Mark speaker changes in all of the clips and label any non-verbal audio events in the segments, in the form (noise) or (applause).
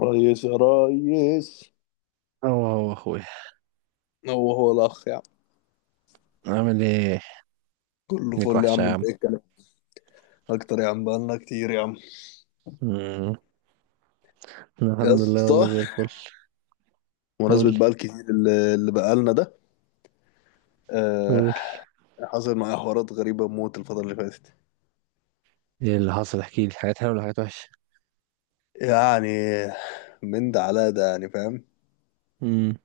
Speaker 1: ريس يا ريس،
Speaker 2: هو اخويا.
Speaker 1: هو هو الاخ يا عم.
Speaker 2: عامل ايه؟
Speaker 1: كله
Speaker 2: ليك
Speaker 1: فل يا
Speaker 2: وحشة
Speaker 1: عم،
Speaker 2: يا
Speaker 1: انت
Speaker 2: عم.
Speaker 1: ايه الكلام؟ اكتر يا عم، بقالنا كتير يا عم.
Speaker 2: مم.
Speaker 1: يا
Speaker 2: الحمد لله، والله
Speaker 1: اسطى،
Speaker 2: زي الفل. قول
Speaker 1: مناسبة بقى
Speaker 2: لي.
Speaker 1: الكتير اللي بقالنا ده. آه.
Speaker 2: قول
Speaker 1: حصل معايا حوارات غريبة موت الفترة اللي فاتت.
Speaker 2: لي، ايه اللي حصل؟ احكي لي حاجات حلوة ولا حاجات وحشة؟
Speaker 1: يعني من ده على ده يعني فاهم.
Speaker 2: امم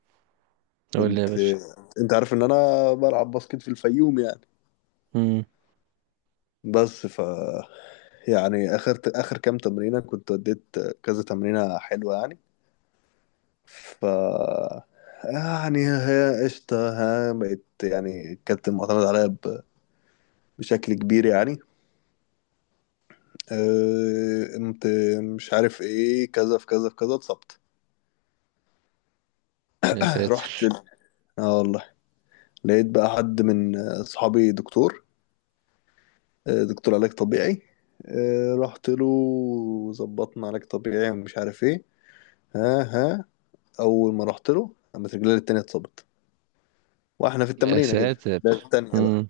Speaker 2: قول لي يا
Speaker 1: كنت
Speaker 2: باشا.
Speaker 1: انت عارف ان انا بلعب باسكت في الفيوم يعني.
Speaker 2: امم
Speaker 1: بس ف يعني اخر كام تمرينة كنت اديت، كذا تمرينة حلوة يعني. ف يعني هي قشطة. بقيت يعني كانت معتمد عليا بشكل كبير يعني. قمت مش عارف ايه، كذا في كذا في كذا اتصبت.
Speaker 2: يا
Speaker 1: (clears throat) رحت
Speaker 2: ساتر.
Speaker 1: ال- اه والله، لقيت بقى حد من اصحابي دكتور، دكتور علاج طبيعي. رحت له وظبطنا علاج طبيعي ومش عارف ايه. ها ها. اول ما رحت له قامت رجلي التانية اتصبت، واحنا في
Speaker 2: يا
Speaker 1: التمرينة كده.
Speaker 2: ساتر.
Speaker 1: ده التانية بقى.
Speaker 2: امم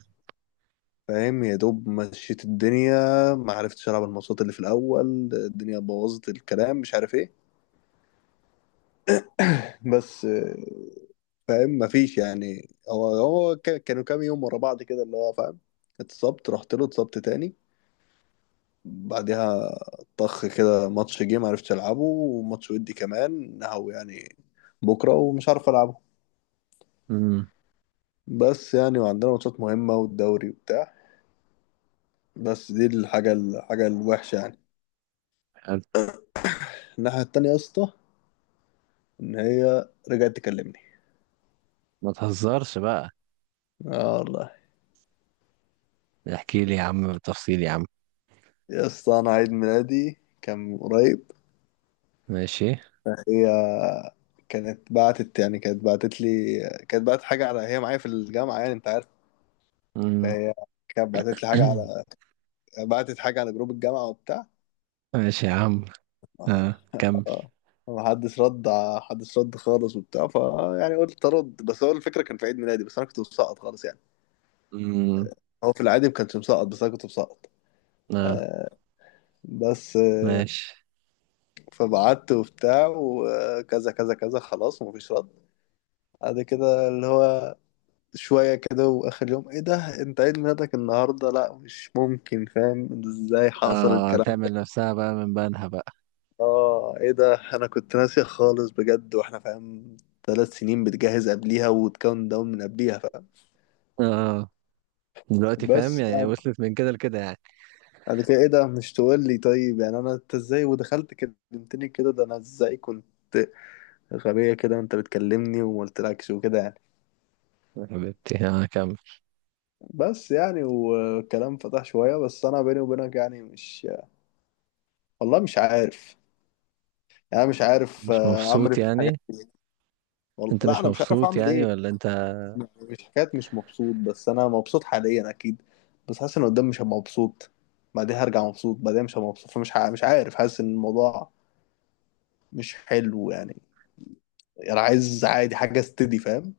Speaker 1: فاهم، يا دوب مشيت الدنيا. ما عرفتش العب الماتشات اللي في الاول. الدنيا بوظت الكلام مش عارف ايه. (laughs) بس فاهم، ما فيش يعني، كانوا كام يوم ورا بعض كده اللي هو فاهم. اتصبت رحت له اتصبت تاني. بعدها طخ كده، ماتش جه ما عرفتش العبه، وماتش ودي كمان نهو يعني بكره ومش عارف العبه.
Speaker 2: امم
Speaker 1: بس يعني وعندنا ماتشات مهمه والدوري وبتاع. بس دي الحاجه الوحشه يعني.
Speaker 2: حلو.
Speaker 1: الناحيه التانيه يا اسطى، ان هي رجعت تكلمني.
Speaker 2: ما تهزرش بقى،
Speaker 1: اه والله.
Speaker 2: احكي لي يا عم بالتفصيل يا عم.
Speaker 1: يا اسطى، انا عيد ميلادي كان من قريب.
Speaker 2: ماشي.
Speaker 1: هي كانت بعتت لي، كانت بعتت حاجة على، هي معايا في الجامعة يعني انت عارف.
Speaker 2: امم
Speaker 1: فهي كانت بعتت لي حاجة على،
Speaker 2: (clears throat)
Speaker 1: بعتت حاجة على جروب الجامعة وبتاع.
Speaker 2: ماشي يا عم.
Speaker 1: اه.
Speaker 2: اه
Speaker 1: اه.
Speaker 2: كمل.
Speaker 1: محدش رد. محدش رد خالص وبتاع. يعني قلت ارد، بس هو الفكرة كان في عيد ميلادي، بس انا كنت مسقط خالص يعني.
Speaker 2: امم
Speaker 1: هو في العادي ما كانش مسقط، بس انا كنت مسقط.
Speaker 2: اه.
Speaker 1: آه بس،
Speaker 2: ماشي.
Speaker 1: فبعت وبتاع وكذا كذا كذا خلاص ومفيش رد. بعد كده اللي هو شوية كده وآخر يوم، إيه ده أنت عيد ميلادك النهاردة؟ لأ مش ممكن، فاهم إزاي حصل
Speaker 2: اه،
Speaker 1: الكلام ده.
Speaker 2: تعمل نفسها بقى من بنها بقى.
Speaker 1: إيه ده أنا كنت ناسي خالص بجد، وإحنا فاهم ثلاث سنين بتجهز قبليها وتكون داون من قبليها فاهم.
Speaker 2: اه، دلوقتي فاهم
Speaker 1: بس
Speaker 2: يعني،
Speaker 1: يعني
Speaker 2: وصلت من كده لكده يعني.
Speaker 1: بعد كده، إيه ده مش تقول لي؟ طيب يعني أنا أنت إزاي ودخلت كلمتني كده؟ ده أنا إزاي كنت غبية كده وأنت بتكلمني وما قلتلكش وكده يعني.
Speaker 2: حبيبتي انا، كمل.
Speaker 1: بس يعني والكلام فتح شوية، بس أنا بيني وبينك يعني مش، والله مش عارف. يعني أنا مش عارف
Speaker 2: مش
Speaker 1: أعمل
Speaker 2: مبسوط
Speaker 1: إيه في الحاجات.
Speaker 2: يعني؟
Speaker 1: والله
Speaker 2: انت
Speaker 1: لا
Speaker 2: مش
Speaker 1: أنا مش عارف
Speaker 2: مبسوط
Speaker 1: أعمل
Speaker 2: يعني
Speaker 1: إيه.
Speaker 2: ولا انت؟
Speaker 1: يعني مش حكاية مش مبسوط، بس أنا مبسوط حاليا أكيد، بس حاسس إن قدام مش هبقى مبسوط، بعدين هرجع مبسوط، بعدين مش هبقى مبسوط. مش عارف، حاسس إن الموضوع مش حلو يعني. أنا عايز عادي حاجة استدي فاهم.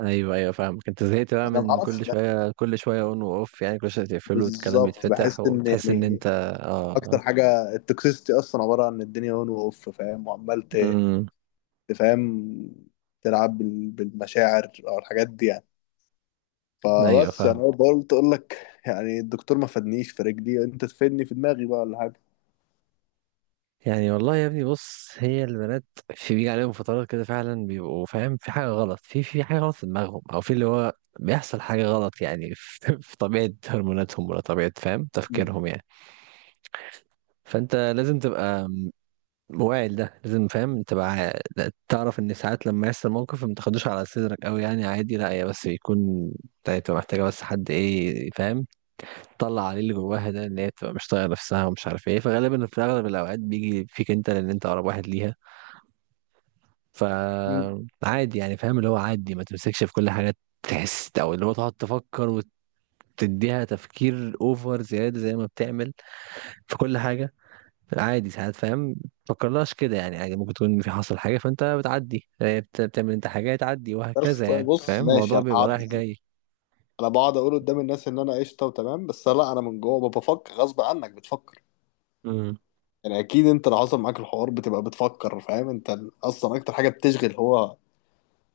Speaker 2: ايوه، ايوه، فاهمك. انت زهقت بقى،
Speaker 1: أنا
Speaker 2: من
Speaker 1: معرفش،
Speaker 2: كل
Speaker 1: لا،
Speaker 2: شويه كل شويه اون واوف، يعني كل شويه تقفله والكلام
Speaker 1: بالظبط
Speaker 2: يتفتح
Speaker 1: بحس إن
Speaker 2: وتحس ان
Speaker 1: يعني
Speaker 2: انت... اه.
Speaker 1: أكتر حاجة التوكسيستي أصلا عبارة عن الدنيا أون وأوف فاهم، وعمال
Speaker 2: امم
Speaker 1: تفهم، تلعب بالمشاعر أو الحاجات دي يعني.
Speaker 2: ايوه
Speaker 1: فبس
Speaker 2: فاهم.
Speaker 1: انا قلت اقول لك يعني، الدكتور ما فادنيش في رجلي، انت تفيدني في دماغي بقى ولا حاجه.
Speaker 2: يعني والله يا ابني، بص، هي البنات في بيجي عليهم فترات كده فعلا، بيبقوا فاهم في حاجه غلط، في حاجه غلط في دماغهم، او في اللي هو بيحصل حاجه غلط يعني، في (laughs) في طبيعه هرموناتهم، ولا طبيعه فاهم
Speaker 1: مم.
Speaker 2: تفكيرهم يعني. فانت لازم تبقى واعي، ده لازم فاهم تبقى، لا، تعرف ان ساعات لما يحصل موقف ما تاخدوش على صدرك قوي، يعني عادي، لا هي بس بيكون تبقى محتاجه بس حد، ايه فاهم، تطلع عليه اللي جواها، ده ان هي تبقى مش طايقه نفسها ومش عارف ايه، فغالبا في اغلب الاوقات بيجي فيك انت، لان انت اقرب واحد ليها.
Speaker 1: مم.
Speaker 2: فعادي يعني، فاهم، اللي هو عادي ما تمسكش في كل حاجه تحس، او اللي هو تقعد تفكر وتديها تفكير اوفر زياده زي ما بتعمل في كل حاجه. عادي ساعات، فاهم، متفكرلهاش كده، يعني عادي ممكن تكون في حصل حاجة فانت بتعدي، بتعمل انت حاجة تعدي،
Speaker 1: بس
Speaker 2: وهكذا،
Speaker 1: طيب
Speaker 2: يعني
Speaker 1: بص،
Speaker 2: فاهم
Speaker 1: ماشي
Speaker 2: الموضوع
Speaker 1: انا
Speaker 2: بيبقى رايح
Speaker 1: هقعد،
Speaker 2: جاي.
Speaker 1: انا بقعد اقول قدام الناس ان انا قشطه وتمام، بس لا، انا من جوه بفكر، غصب عنك بتفكر.
Speaker 2: امم
Speaker 1: يعني اكيد انت لو حصل معاك الحوار بتبقى بتفكر فاهم. انت اصلا اكتر حاجه بتشغل، هو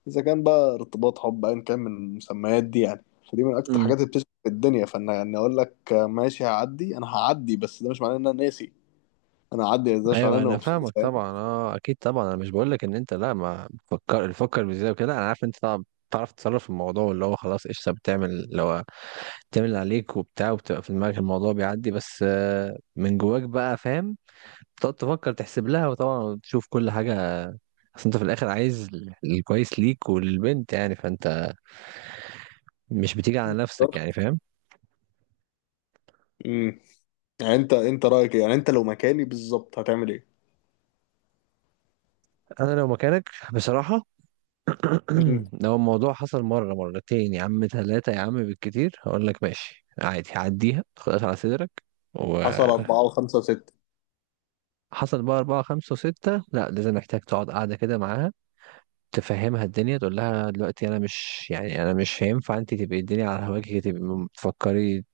Speaker 1: اذا كان بقى ارتباط حب ايا كان من المسميات دي يعني، فدي من اكتر
Speaker 2: امم
Speaker 1: الحاجات اللي بتشغل في الدنيا. فانا يعني اقول لك ماشي هعدي، انا هعدي بس ده مش معناه ان انا ناسي، انا هعدي بس ده مش معناه
Speaker 2: ايوه
Speaker 1: ان انا
Speaker 2: انا
Speaker 1: مبسوط.
Speaker 2: فاهمك طبعا، اه، اكيد طبعا. انا مش بقول لك ان انت، لا، ما بتفكر، تفكر بزياده وكده. انا عارف انت طبعا بتعرف تتصرف في الموضوع، اللي هو خلاص قشطه، بتعمل اللي هو بتعمل اللي عليك وبتاع، وبتبقى في دماغك الموضوع بيعدي، بس من جواك بقى فاهم، تقعد تفكر تحسب لها، وطبعا تشوف كل حاجه، اصل انت في الاخر عايز الكويس ليك وللبنت يعني، فانت مش بتيجي على نفسك يعني، فاهم.
Speaker 1: فاهم؟ يعني انت رايك ايه؟ يعني انت لو مكاني بالظبط هتعمل ايه؟
Speaker 2: انا لو مكانك بصراحه،
Speaker 1: مم.
Speaker 2: (clears throat) لو الموضوع حصل مره، مرتين يا عم، ثلاثه يا عم بالكتير، هقول لك ماشي، عادي، عديها خلاص على صدرك.
Speaker 1: حصل
Speaker 2: وحصل
Speaker 1: اربعة وخمسة وستة.
Speaker 2: بقى أربعة، خمسة وستة، لا لازم، محتاج تقعد قاعدة كده معاها، تفهمها الدنيا، تقول لها دلوقتي أنا مش، يعني أنا مش هينفع أنت تبقي الدنيا على هواكي، تبقي تفكري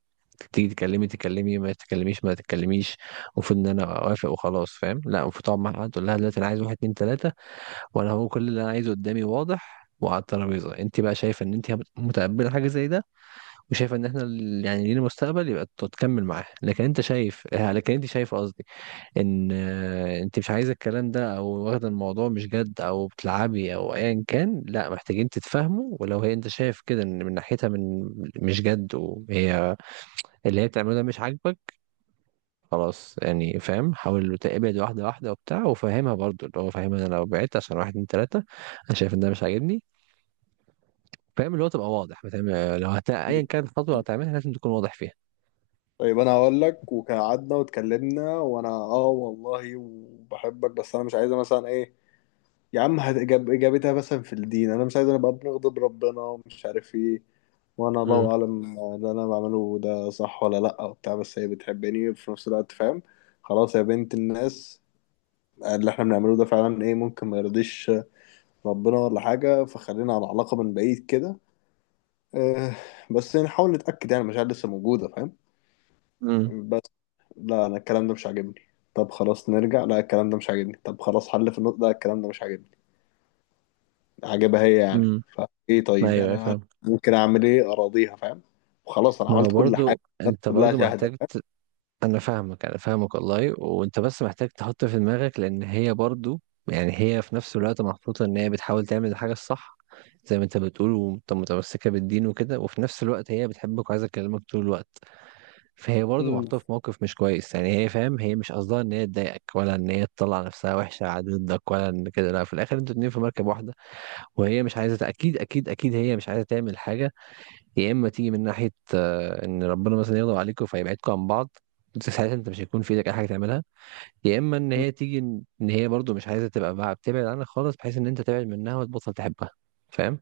Speaker 2: تيجي تكلمي، تكلمي، ما تتكلميش ما تتكلميش، المفروض إن أنا أوافق وخلاص، فاهم؟ لا، المفروض تقعد معاها تقول لها دلوقتي أنا عايز واحد، اتنين، تلاتة، وانا هو كل اللي انا عايزه قدامي واضح وعلى الترابيزه. انت بقى شايفه ان انت متقبله حاجه زي ده، وشايفه ان احنا، يعني لينا مستقبل، يبقى تكمل معاه. لكن انت شايف، لكن انت شايف قصدي، ان انت مش عايزه الكلام ده، او واخده الموضوع مش جد، او بتلعبي، او ايا كان، لا، محتاجين تتفاهموا. ولو هي انت شايف كده ان من ناحيتها، من... مش جد، وهي اللي هي بتعمله ده مش عاجبك، خلاص يعني، فاهم حاول تقبل، واحده واحده وبتاع، وفاهمها برضو، اللي هو فاهمها انا لو بعدت عشان واحد، اتنين، تلاته، انا شايف ان ده مش عاجبني، فاهم اللي هو تبقى واضح بتعمل، لو ايا
Speaker 1: مم.
Speaker 2: كانت الخطوه اللي هتعملها لازم تكون واضح فيها.
Speaker 1: طيب انا هقول لك وقعدنا واتكلمنا، وانا اه والله وبحبك، بس انا مش عايزه مثلا ايه، يا عم اجابتها مثلا في الدين، انا مش عايزه نبقى بنغضب ربنا ومش عارف ايه، وانا
Speaker 2: امم
Speaker 1: الله اعلم اللي انا بعمله ده صح ولا لا وبتاع، بس هي بتحبني وفي نفس الوقت فاهم. خلاص يا بنت الناس، اللي احنا بنعمله ده فعلا ايه، ممكن ما يرضيش ربنا ولا حاجة، فخلينا على علاقة من بعيد كده. آه، بس نحاول نتأكد يعني المشاعر لسه موجودة فاهم.
Speaker 2: امم
Speaker 1: بس لا أنا الكلام ده مش عاجبني. طب خلاص نرجع، لا الكلام ده مش عاجبني. طب خلاص حل في النقطة، لا الكلام ده مش عاجبني. عاجبها هي يعني.
Speaker 2: امم
Speaker 1: فإيه طيب،
Speaker 2: ايوه،
Speaker 1: يعني
Speaker 2: أيوة،
Speaker 1: أنا
Speaker 2: فاهم.
Speaker 1: ممكن أعمل إيه؟ أراضيها فاهم، وخلاص أنا
Speaker 2: ما هو
Speaker 1: عملت كل حاجة،
Speaker 2: برضو،
Speaker 1: الناس
Speaker 2: انت
Speaker 1: كلها
Speaker 2: برضو
Speaker 1: شاهدة
Speaker 2: محتاج
Speaker 1: فاهم.
Speaker 2: انا فاهمك، انا فاهمك والله، وانت بس محتاج تحط في دماغك، لان هي برضو، يعني هي في نفس الوقت محطوطة ان هي بتحاول تعمل الحاجة الصح زي ما انت بتقول، وانت متمسكة بالدين وكده، وفي نفس الوقت هي بتحبك وعايزة تكلمك طول الوقت. فهي برضه
Speaker 1: مم.
Speaker 2: محطوطة في موقف مش كويس، يعني هي فاهم هي مش قصدها ان هي تضايقك، ولا ان هي تطلع نفسها وحشة على ضدك، ولا ان كده، لا، في الاخر انتوا اتنين في مركب واحدة، وهي مش عايزة، اكيد اكيد اكيد هي مش عايزة تعمل حاجة، يا اما تيجي من ناحية ان ربنا مثلا يغضب عليكم فيبعدكم عن بعض، انت ساعتها انت مش هيكون في ايدك اي حاجة تعملها، يا اما ان هي تيجي إن هي برضه مش عايزة تبقى بقى بتبعد عنك خالص، بحيث ان انت تبعد منها وتبطل تحبها، فاهم.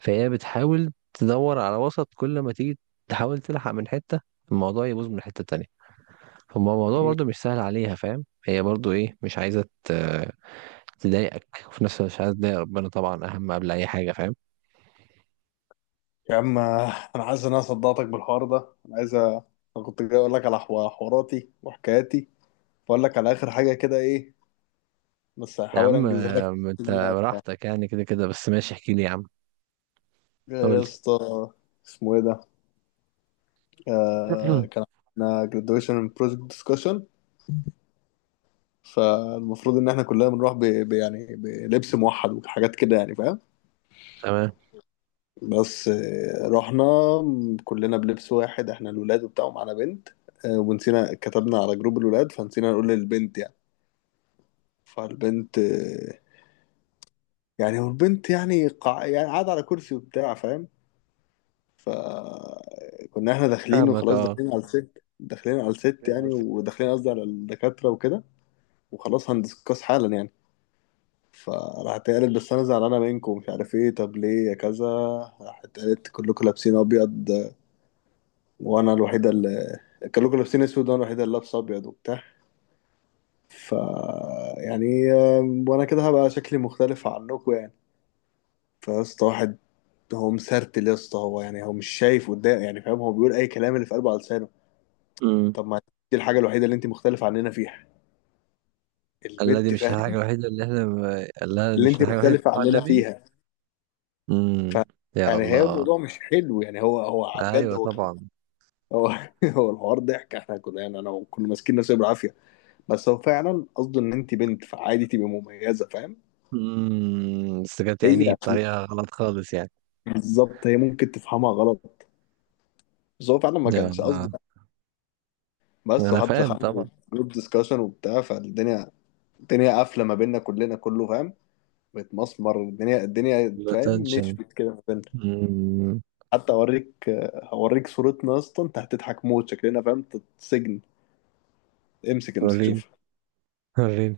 Speaker 2: فهي بتحاول تدور على وسط، كل ما تيجي تحاول تلحق من حتة، الموضوع يبوظ من حتة تانية. هما الموضوع
Speaker 1: مم.
Speaker 2: برضو مش سهل عليها، فاهم هي برضو، ايه، مش عايزة تضايقك، وفي نفس الوقت مش عايزة تضايق ربنا طبعا، أهم قبل أي حاجة، فاهم.
Speaker 1: يا عم أنا عايز إن أنا صدقتك بالحوار ده، أنا عايز أنا كنت جاي أقول لك على حواراتي وحكاياتي، وأقول لك على آخر حاجة كده إيه، بس
Speaker 2: يا
Speaker 1: هحاول
Speaker 2: عم
Speaker 1: انجزها لك.
Speaker 2: أنت
Speaker 1: يا
Speaker 2: براحتك يعني، كده كده بس، ماشي احكي لي يا عم. قول
Speaker 1: يا
Speaker 2: لي.
Speaker 1: اسطى، اسمه ايه ده؟
Speaker 2: (clears throat)
Speaker 1: كان عندنا graduation project discussion، فالمفروض ان احنا كلنا بنروح يعني بلبس موحد وحاجات كده يعني فاهم.
Speaker 2: تمام.
Speaker 1: بس رحنا كلنا بلبس واحد، احنا الولاد وبتاع، ومعانا بنت. ونسينا، كتبنا على جروب الولاد فنسينا نقول للبنت يعني. فالبنت يعني، والبنت يعني يعني قاعدة على كرسي وبتاع فاهم. ف كنا احنا داخلين
Speaker 2: فاهمك،
Speaker 1: وخلاص،
Speaker 2: اه.
Speaker 1: داخلين على الست يعني، وداخلين قصدي على الدكاترة وكده، وخلاص هندسكاس حالا يعني. فراحت قالت بس انا زعلانة منكم ومش عارف ايه. طب ليه يا كذا؟ راحت قالت كلكم لابسين ابيض، وانا الوحيدة اللي كلكم لابسين اسود وانا الوحيدة اللي لابسة ابيض وبتاع. ف يعني وانا كده هبقى شكلي مختلف عنكم يعني. فيا اسطى، واحد هو مسرتل يا اسطى، هو يعني هو مش شايف قدام يعني فاهم، هو بيقول اي كلام اللي في قلبه على لسانه.
Speaker 2: امم
Speaker 1: طب ما دي الحاجة الوحيدة اللي انت مختلف عننا فيها،
Speaker 2: قال لها دي
Speaker 1: البت
Speaker 2: مش الحاجة
Speaker 1: فاهم،
Speaker 2: الوحيدة اللي احنا ب- قال لها
Speaker 1: اللي
Speaker 2: مش
Speaker 1: انت
Speaker 2: الحاجة الوحيدة اللي
Speaker 1: مختلفة
Speaker 2: بنقول على
Speaker 1: عننا
Speaker 2: النبي.
Speaker 1: فيها. ف
Speaker 2: امم يا
Speaker 1: يعني هي
Speaker 2: الله.
Speaker 1: الموضوع مش حلو يعني، هو بجد
Speaker 2: ايوه
Speaker 1: هو كان،
Speaker 2: طبعا.
Speaker 1: هو (laughs) هو الحوار ضحك، احنا كنا يعني انا كنا ماسكين نفسنا بالعافية، بس هو فعلا قصده ان انت بنت فعادي تبقي مميزة فاهم.
Speaker 2: بس كانت
Speaker 1: هي
Speaker 2: يعني
Speaker 1: عشان-
Speaker 2: بطريقة غلط خالص يعني.
Speaker 1: بالظبط هي ممكن تفهمها غلط، بس هو فعلا ما
Speaker 2: يا
Speaker 1: كانش
Speaker 2: الله.
Speaker 1: قصده. بس،
Speaker 2: انا
Speaker 1: وحتى
Speaker 2: فاهم
Speaker 1: دخلنا
Speaker 2: طبعا.
Speaker 1: جروب ديسكشن وبتاع، فالدنيا الدنيا قافلة ما بيننا كلنا، كله فاهم، متمسمر، الدنيا الدنيا فاهم
Speaker 2: الاتنشن.
Speaker 1: نشفت كده.
Speaker 2: مم.
Speaker 1: حتى اوريك، هوريك صورتنا يا اسطى، انت هتضحك موت شكلنا فاهم. سجن. امسك امسك
Speaker 2: وريني،
Speaker 1: شوف.
Speaker 2: وريني.